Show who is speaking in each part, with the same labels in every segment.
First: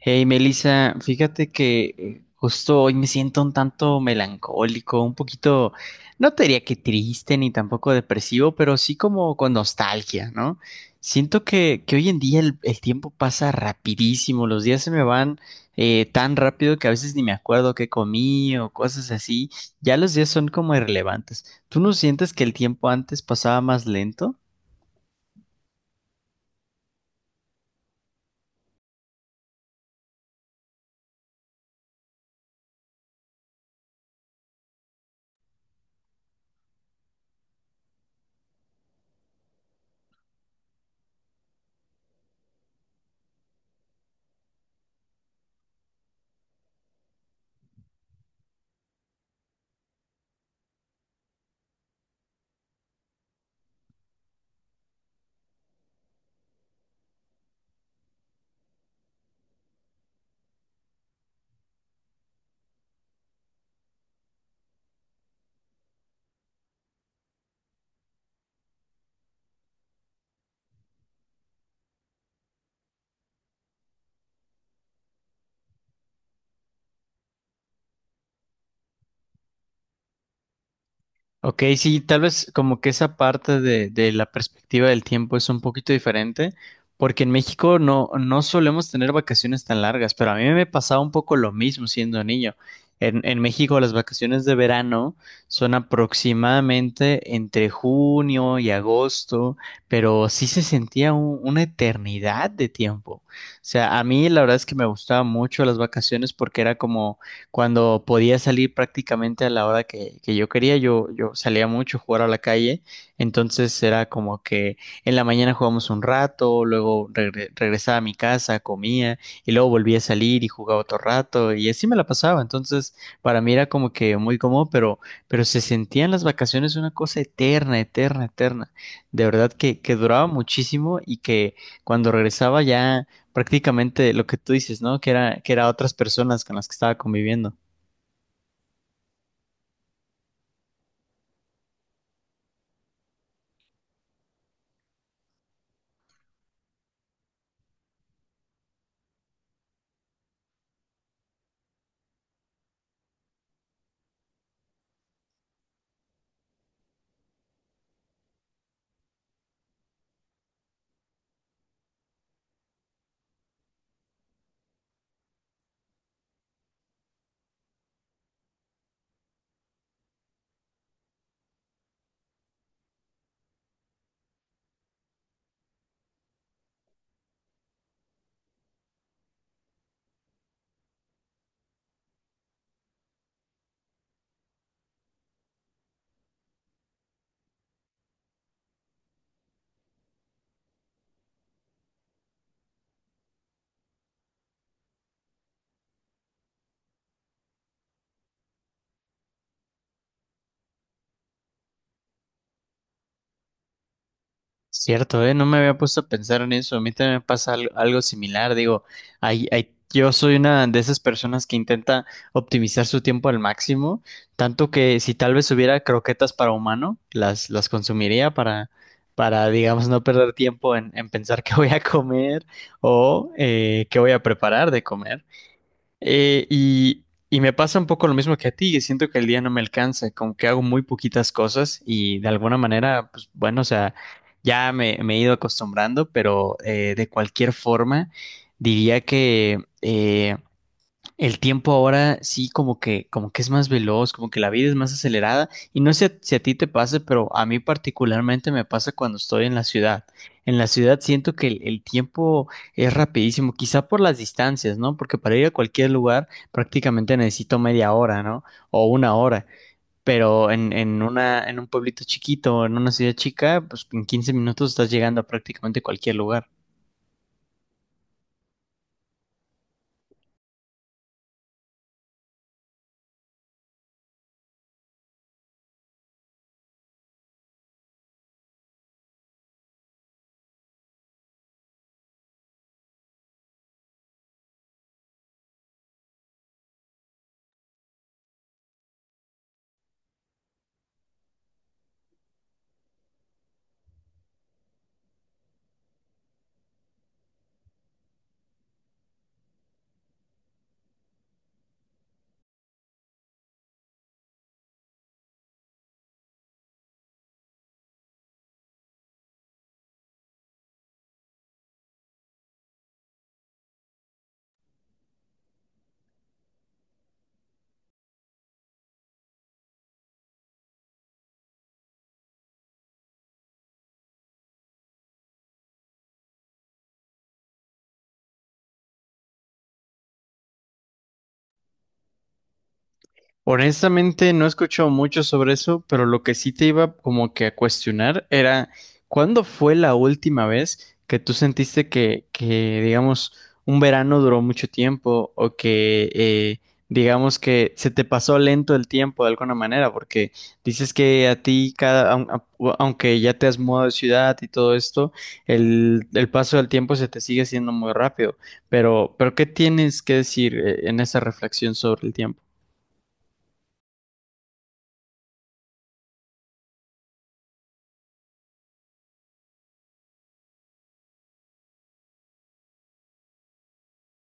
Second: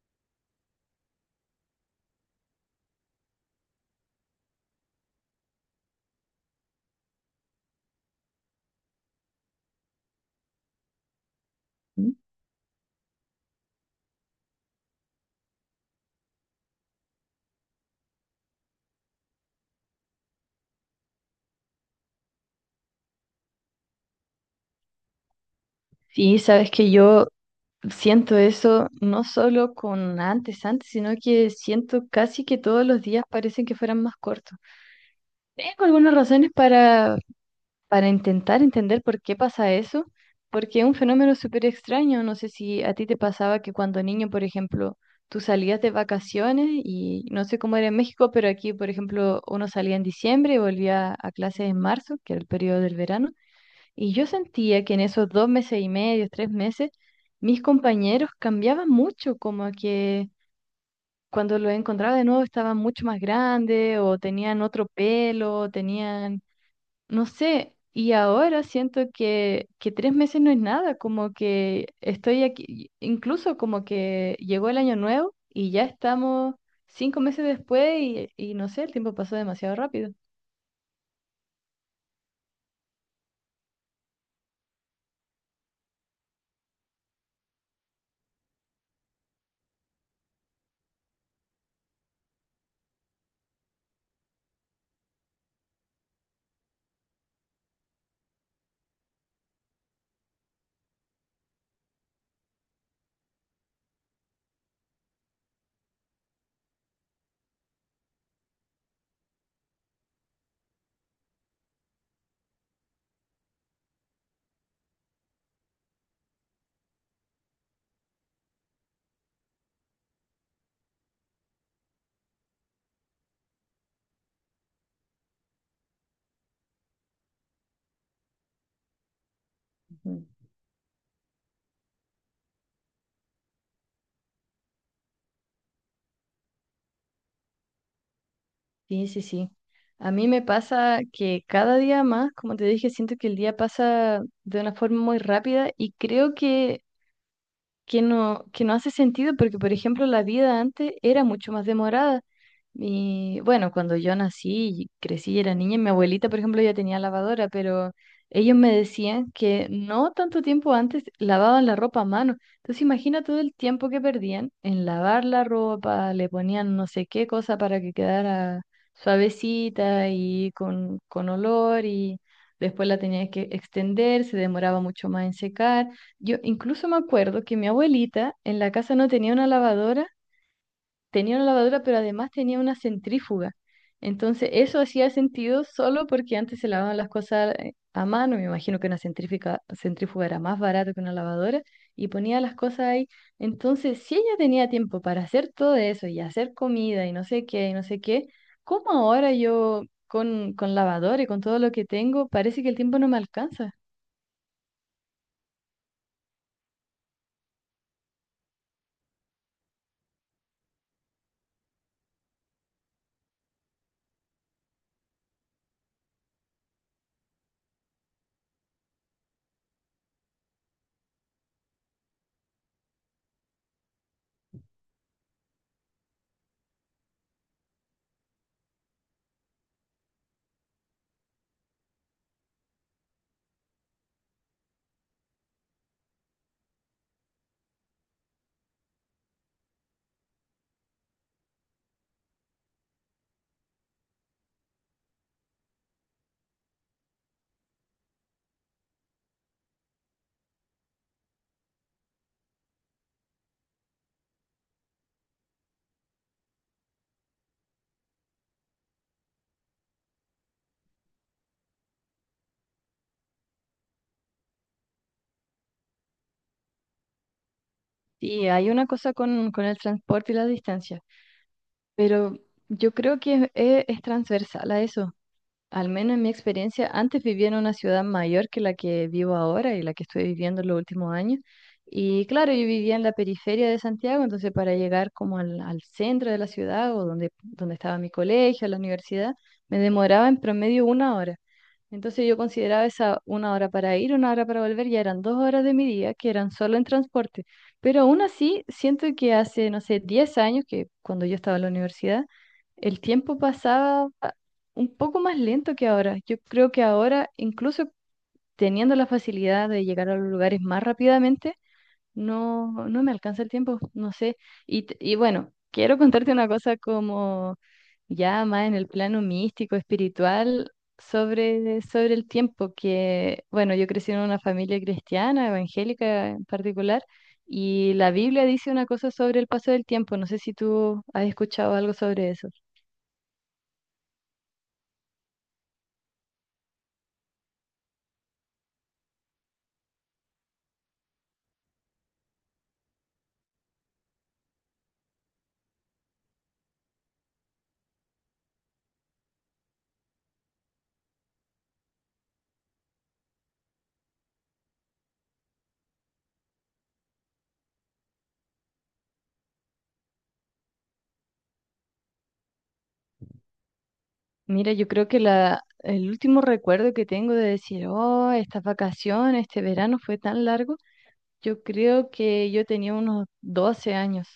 Speaker 1: Hey Melissa, fíjate que justo hoy me siento un tanto melancólico, un poquito, no te diría que triste ni tampoco depresivo, pero sí como con nostalgia, ¿no? Siento que hoy en día el tiempo pasa rapidísimo, los días se me van tan rápido que a veces ni me acuerdo qué comí o cosas así, ya los días son como irrelevantes. ¿Tú no sientes que el tiempo antes pasaba más lento?
Speaker 2: Sí, sabes que yo siento eso no solo con antes, antes, sino que siento casi que todos los días parecen que fueran más cortos. Tengo algunas razones para intentar entender por qué pasa eso, porque es un fenómeno súper extraño. No sé si a ti te pasaba que cuando niño, por ejemplo, tú salías de vacaciones y no sé cómo era en México, pero aquí, por ejemplo, uno salía en diciembre y volvía a clases en marzo, que era el periodo del verano. Y yo sentía que en esos 2 meses y medio, 3 meses mis compañeros cambiaban mucho, como que cuando los encontraba de nuevo estaban mucho más grandes o tenían otro pelo, o tenían, no sé, y ahora siento que 3 meses no es nada, como que estoy aquí, incluso como que llegó el año nuevo y ya estamos 5 meses después y no sé, el tiempo pasó demasiado rápido.
Speaker 1: Ok, sí, tal vez como que esa parte de la perspectiva del tiempo es un poquito diferente, porque en México no solemos tener vacaciones tan largas, pero a mí me pasaba un poco lo mismo siendo niño. En México las vacaciones de verano son aproximadamente entre junio y agosto, pero sí se sentía una eternidad de tiempo. O sea, a mí la verdad es que me gustaban mucho las vacaciones porque era como cuando podía salir prácticamente a la hora que yo quería, yo salía mucho a jugar a la calle, entonces era como que en la mañana jugábamos un rato, luego regresaba a mi casa, comía y luego volvía a salir y jugaba otro rato y así me la pasaba, entonces para mí era como que muy cómodo, pero se sentían las vacaciones una cosa eterna, eterna, eterna, de verdad que duraba muchísimo y que cuando regresaba ya prácticamente lo que tú dices, ¿no? Que era otras personas con las que estaba conviviendo.
Speaker 2: Sí, sí, sí. A mí me pasa que cada día más, como te dije, siento que el día pasa de una forma muy rápida y creo que no, que no hace sentido porque, por ejemplo, la vida antes era mucho más demorada. Y bueno, cuando yo nací y crecí y era niña, mi abuelita, por ejemplo, ya tenía lavadora, pero ellos me decían que no tanto tiempo antes lavaban la ropa a mano. Entonces imagina todo el tiempo que perdían en lavar la ropa, le ponían no sé qué cosa para que quedara suavecita y con olor y después la tenías que extender, se demoraba mucho más en secar. Yo incluso me acuerdo que mi abuelita en la casa no tenía una lavadora, tenía una lavadora, pero además tenía una centrífuga. Entonces, eso hacía sentido solo porque antes se lavaban las cosas a mano, me imagino que una centrífuga era más barata que una lavadora, y ponía las cosas ahí. Entonces, si ella tenía tiempo para hacer todo eso y hacer comida y no sé qué y no sé qué, ¿cómo ahora yo con lavadora y con todo lo que tengo, parece que el tiempo no me alcanza?
Speaker 1: Cierto, ¿eh? No me había puesto a pensar en eso. A mí también me pasa algo similar. Digo, yo soy una de esas personas que intenta optimizar su tiempo al máximo, tanto que si tal vez hubiera croquetas para humano, las consumiría para, digamos, no perder tiempo en pensar qué voy a comer o qué voy a preparar de comer. Eh, y, y me pasa un poco lo mismo que a ti, que siento que el día no me alcanza, como que hago muy poquitas cosas y de alguna manera, pues bueno, o sea, me he ido acostumbrando, pero de cualquier forma, diría que el tiempo ahora sí como que es más veloz, como que la vida es más acelerada y no sé si a ti te pase, pero a mí particularmente me pasa cuando estoy en la ciudad. En la ciudad siento que el tiempo es rapidísimo, quizá por las distancias, ¿no? Porque para ir a cualquier lugar prácticamente necesito media hora, ¿no? O una hora. Pero en un pueblito chiquito, en una ciudad chica, pues en 15 minutos estás llegando a prácticamente cualquier lugar.
Speaker 2: Sí, hay una cosa con el transporte y la distancia. Pero yo creo que es transversal a eso. Al menos en mi experiencia, antes vivía en una ciudad mayor que la que vivo ahora y la que estoy viviendo en los últimos años. Y claro, yo vivía en la periferia de Santiago, entonces para llegar como al centro de la ciudad o donde estaba mi colegio, la universidad, me demoraba en promedio una hora. Entonces yo consideraba esa una hora para ir, una hora para volver, ya eran 2 horas de mi día que eran solo en transporte. Pero aún así, siento que hace, no sé, 10 años, que cuando yo estaba en la universidad, el tiempo pasaba un poco más lento que ahora. Yo creo que ahora, incluso teniendo la facilidad de llegar a los lugares más rápidamente, no me alcanza el tiempo, no sé. Y, y bueno, quiero contarte una cosa como ya más en el plano místico, espiritual, sobre el tiempo, que bueno, yo crecí en una familia cristiana, evangélica en particular, y la Biblia dice una cosa sobre el paso del tiempo. No sé si tú has escuchado algo sobre eso.
Speaker 1: Honestamente, no he escuchado mucho sobre eso, pero lo que sí te iba como que a cuestionar era, ¿cuándo fue la última vez que tú sentiste que, digamos, un verano duró mucho tiempo o que, digamos, que se te pasó lento el tiempo de alguna manera? Porque dices que a ti, aunque ya te has mudado de ciudad y todo esto, el paso del tiempo se te sigue siendo muy rápido. Pero ¿qué tienes que decir, en esa reflexión sobre el tiempo?
Speaker 2: Mira, yo creo que el último recuerdo que tengo de decir, oh, estas vacaciones, este verano fue tan largo. Yo creo que yo tenía unos 12 años.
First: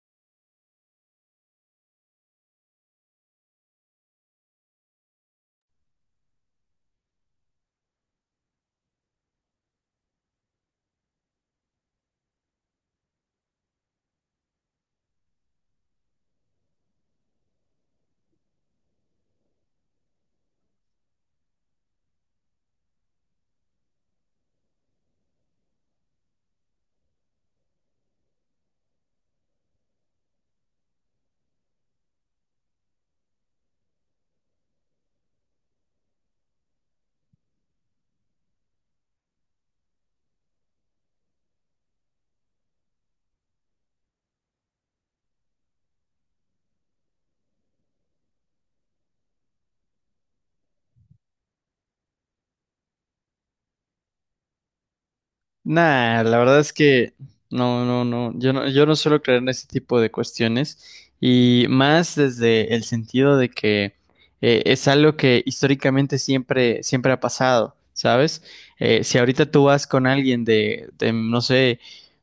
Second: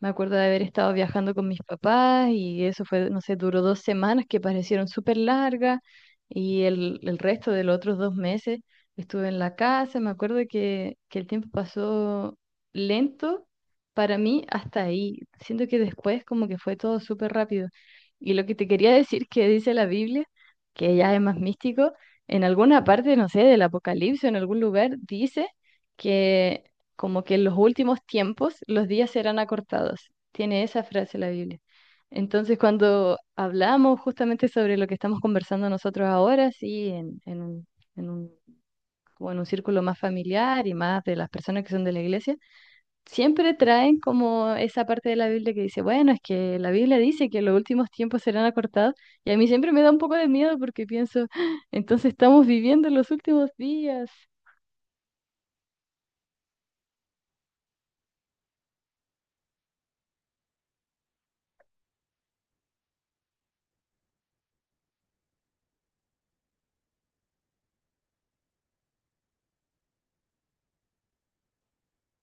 Speaker 2: Me acuerdo de haber estado viajando con mis papás y eso fue, no sé, duró 2 semanas que parecieron súper largas y el resto de los otros 2 meses estuve en la casa. Me acuerdo que el tiempo pasó lento para mí hasta ahí. Siento que después como que fue todo súper rápido. Y lo que te quería decir que dice la Biblia, que ya es más místico, en alguna parte, no sé, del Apocalipsis, en algún lugar, dice que como que en los últimos tiempos los días serán acortados. Tiene esa frase la Biblia. Entonces, cuando hablamos justamente sobre lo que estamos conversando nosotros ahora, sí, en un, como en un círculo más familiar y más de las personas que son de la iglesia, siempre traen como esa parte de la Biblia que dice, bueno, es que la Biblia dice que los últimos tiempos serán acortados, y a mí siempre me da un poco de miedo porque pienso, "Ah, entonces estamos viviendo los últimos días."
Speaker 1: Nah, la verdad es que no, yo no suelo creer en ese tipo de cuestiones y más desde el sentido de que es algo que históricamente siempre ha pasado, ¿sabes? Si ahorita tú vas con alguien de, no sé,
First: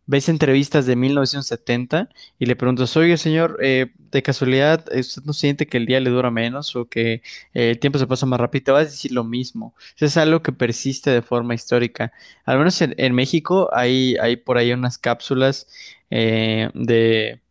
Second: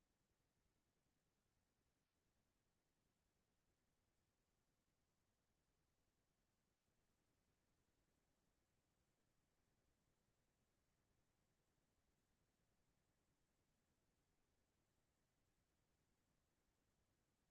Speaker 1: ves entrevistas de 1970 y le preguntas, oye, señor, de casualidad, ¿usted no siente que el día le dura menos o que el tiempo se pasa más rápido? Te vas a decir lo mismo. Eso es algo que persiste de forma histórica. Al menos en México hay por ahí unas cápsulas eh, de,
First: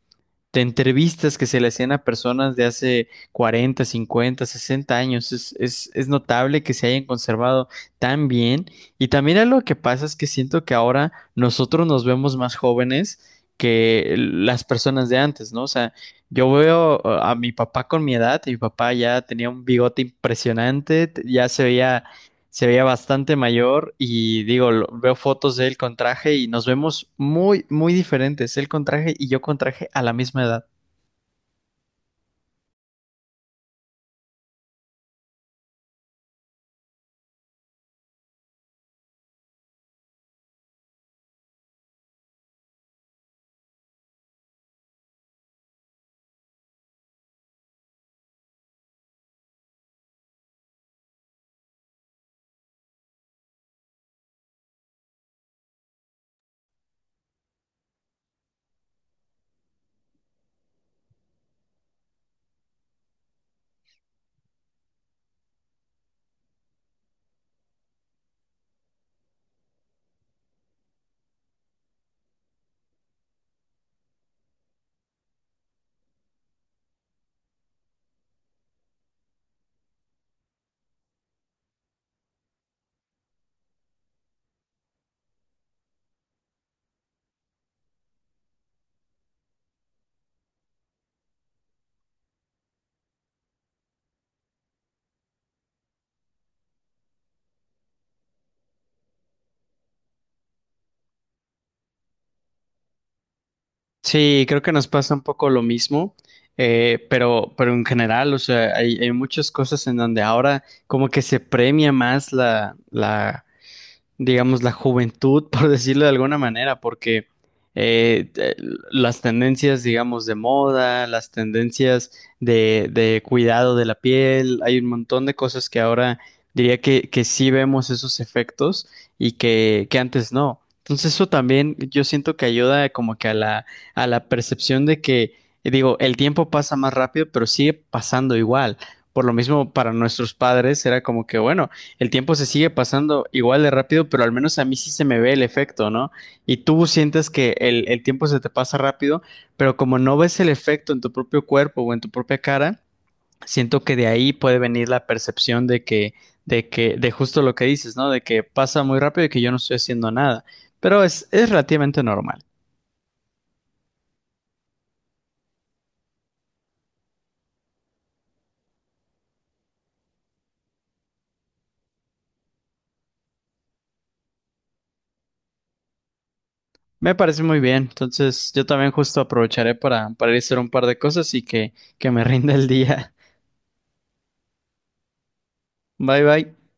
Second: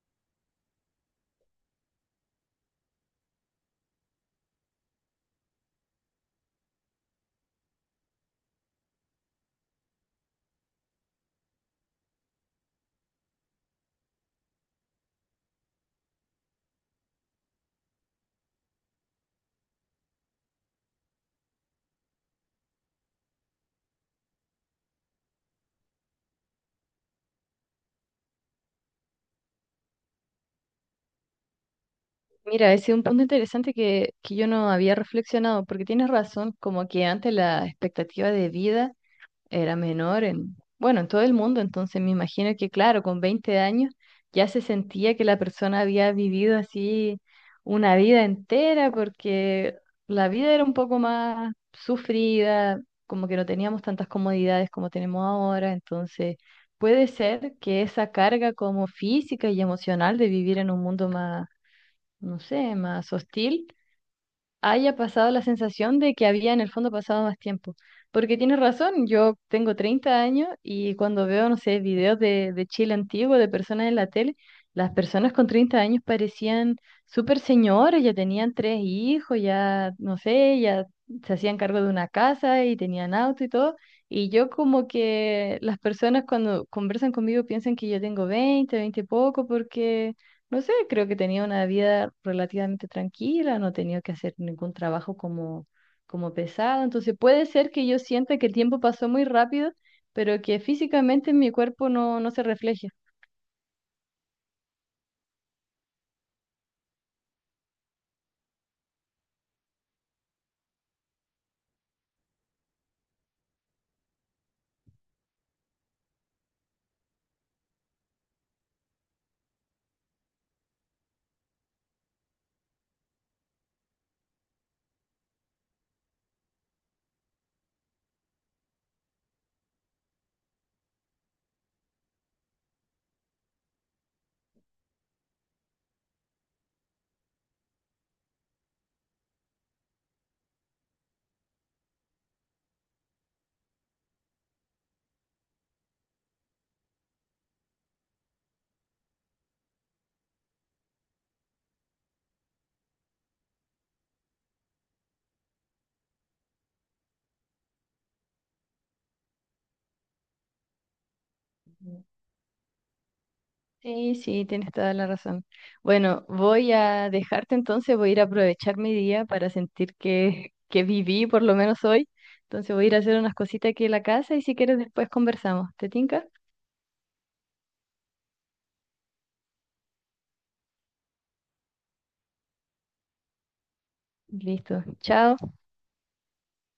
Speaker 1: de entrevistas que se le hacían a personas de hace 40, 50, 60 años. Es notable que se hayan conservado tan bien. Y también algo que pasa es que siento que ahora nosotros nos vemos más jóvenes que las personas de antes, ¿no? O sea, yo veo a mi papá con mi edad, y mi papá ya tenía un bigote impresionante, ya se veía, se veía bastante mayor y digo, veo fotos de él con traje y nos vemos muy, muy diferentes. Él con traje y yo con traje a la misma edad.
Speaker 2: Mira, ese es un punto interesante que yo no había reflexionado, porque tienes razón, como que antes la expectativa de vida era menor en, bueno, en todo el mundo, entonces me imagino que, claro, con 20 años ya se sentía que la persona había vivido así una vida entera, porque la vida era un poco más sufrida, como que no teníamos tantas comodidades como tenemos ahora, entonces puede ser que esa carga como física y emocional de vivir en un mundo más no sé, más hostil, haya pasado la sensación de que había en el fondo pasado más tiempo. Porque tienes razón, yo tengo 30 años y cuando veo, no sé, videos de Chile antiguo, de personas en la tele, las personas con 30 años parecían súper señores, ya tenían tres hijos, ya, no sé, ya se hacían cargo de una casa y tenían auto y todo. Y yo como que las personas cuando conversan conmigo piensan que yo tengo 20 y poco, porque no sé, creo que tenía una vida relativamente tranquila, no tenía que hacer ningún trabajo como, pesado. Entonces puede ser que yo sienta que el tiempo pasó muy rápido, pero que físicamente en mi cuerpo no se refleje.
Speaker 1: Sí, creo que nos pasa un poco lo mismo, pero en general, o sea, hay muchas cosas en donde ahora como que se premia más la, la digamos, la juventud, por decirlo de alguna manera, porque eh, eh, las tendencias, digamos, de moda, las tendencias de cuidado de la piel, hay un montón de cosas que ahora diría que sí vemos esos efectos y que antes no. Entonces eso también yo siento que ayuda como que a a la percepción de que, digo, el tiempo pasa más rápido, pero sigue pasando igual. Por lo mismo, para nuestros padres era como que, bueno, el tiempo se sigue pasando igual de rápido, pero al menos a mí sí se me ve el efecto, ¿no? Y tú sientes que el tiempo se te pasa rápido, pero como no ves el efecto en tu propio cuerpo o en tu propia cara, siento que de ahí puede venir la percepción de que, de justo lo que dices, ¿no? De que pasa muy rápido y que yo no estoy haciendo nada. Pero es relativamente normal.
Speaker 2: Sí, sí, tienes toda la razón. Bueno, voy a dejarte entonces, voy a ir a aprovechar mi día para sentir que viví por lo menos hoy. Entonces voy a ir a hacer unas cositas aquí en la casa y si quieres después conversamos. ¿Te tinca?
Speaker 1: Me parece muy bien. Entonces, yo también justo aprovecharé para ir a hacer un par de cosas y que me rinda el día.
Speaker 2: Listo. Chao.
Speaker 1: Bye bye.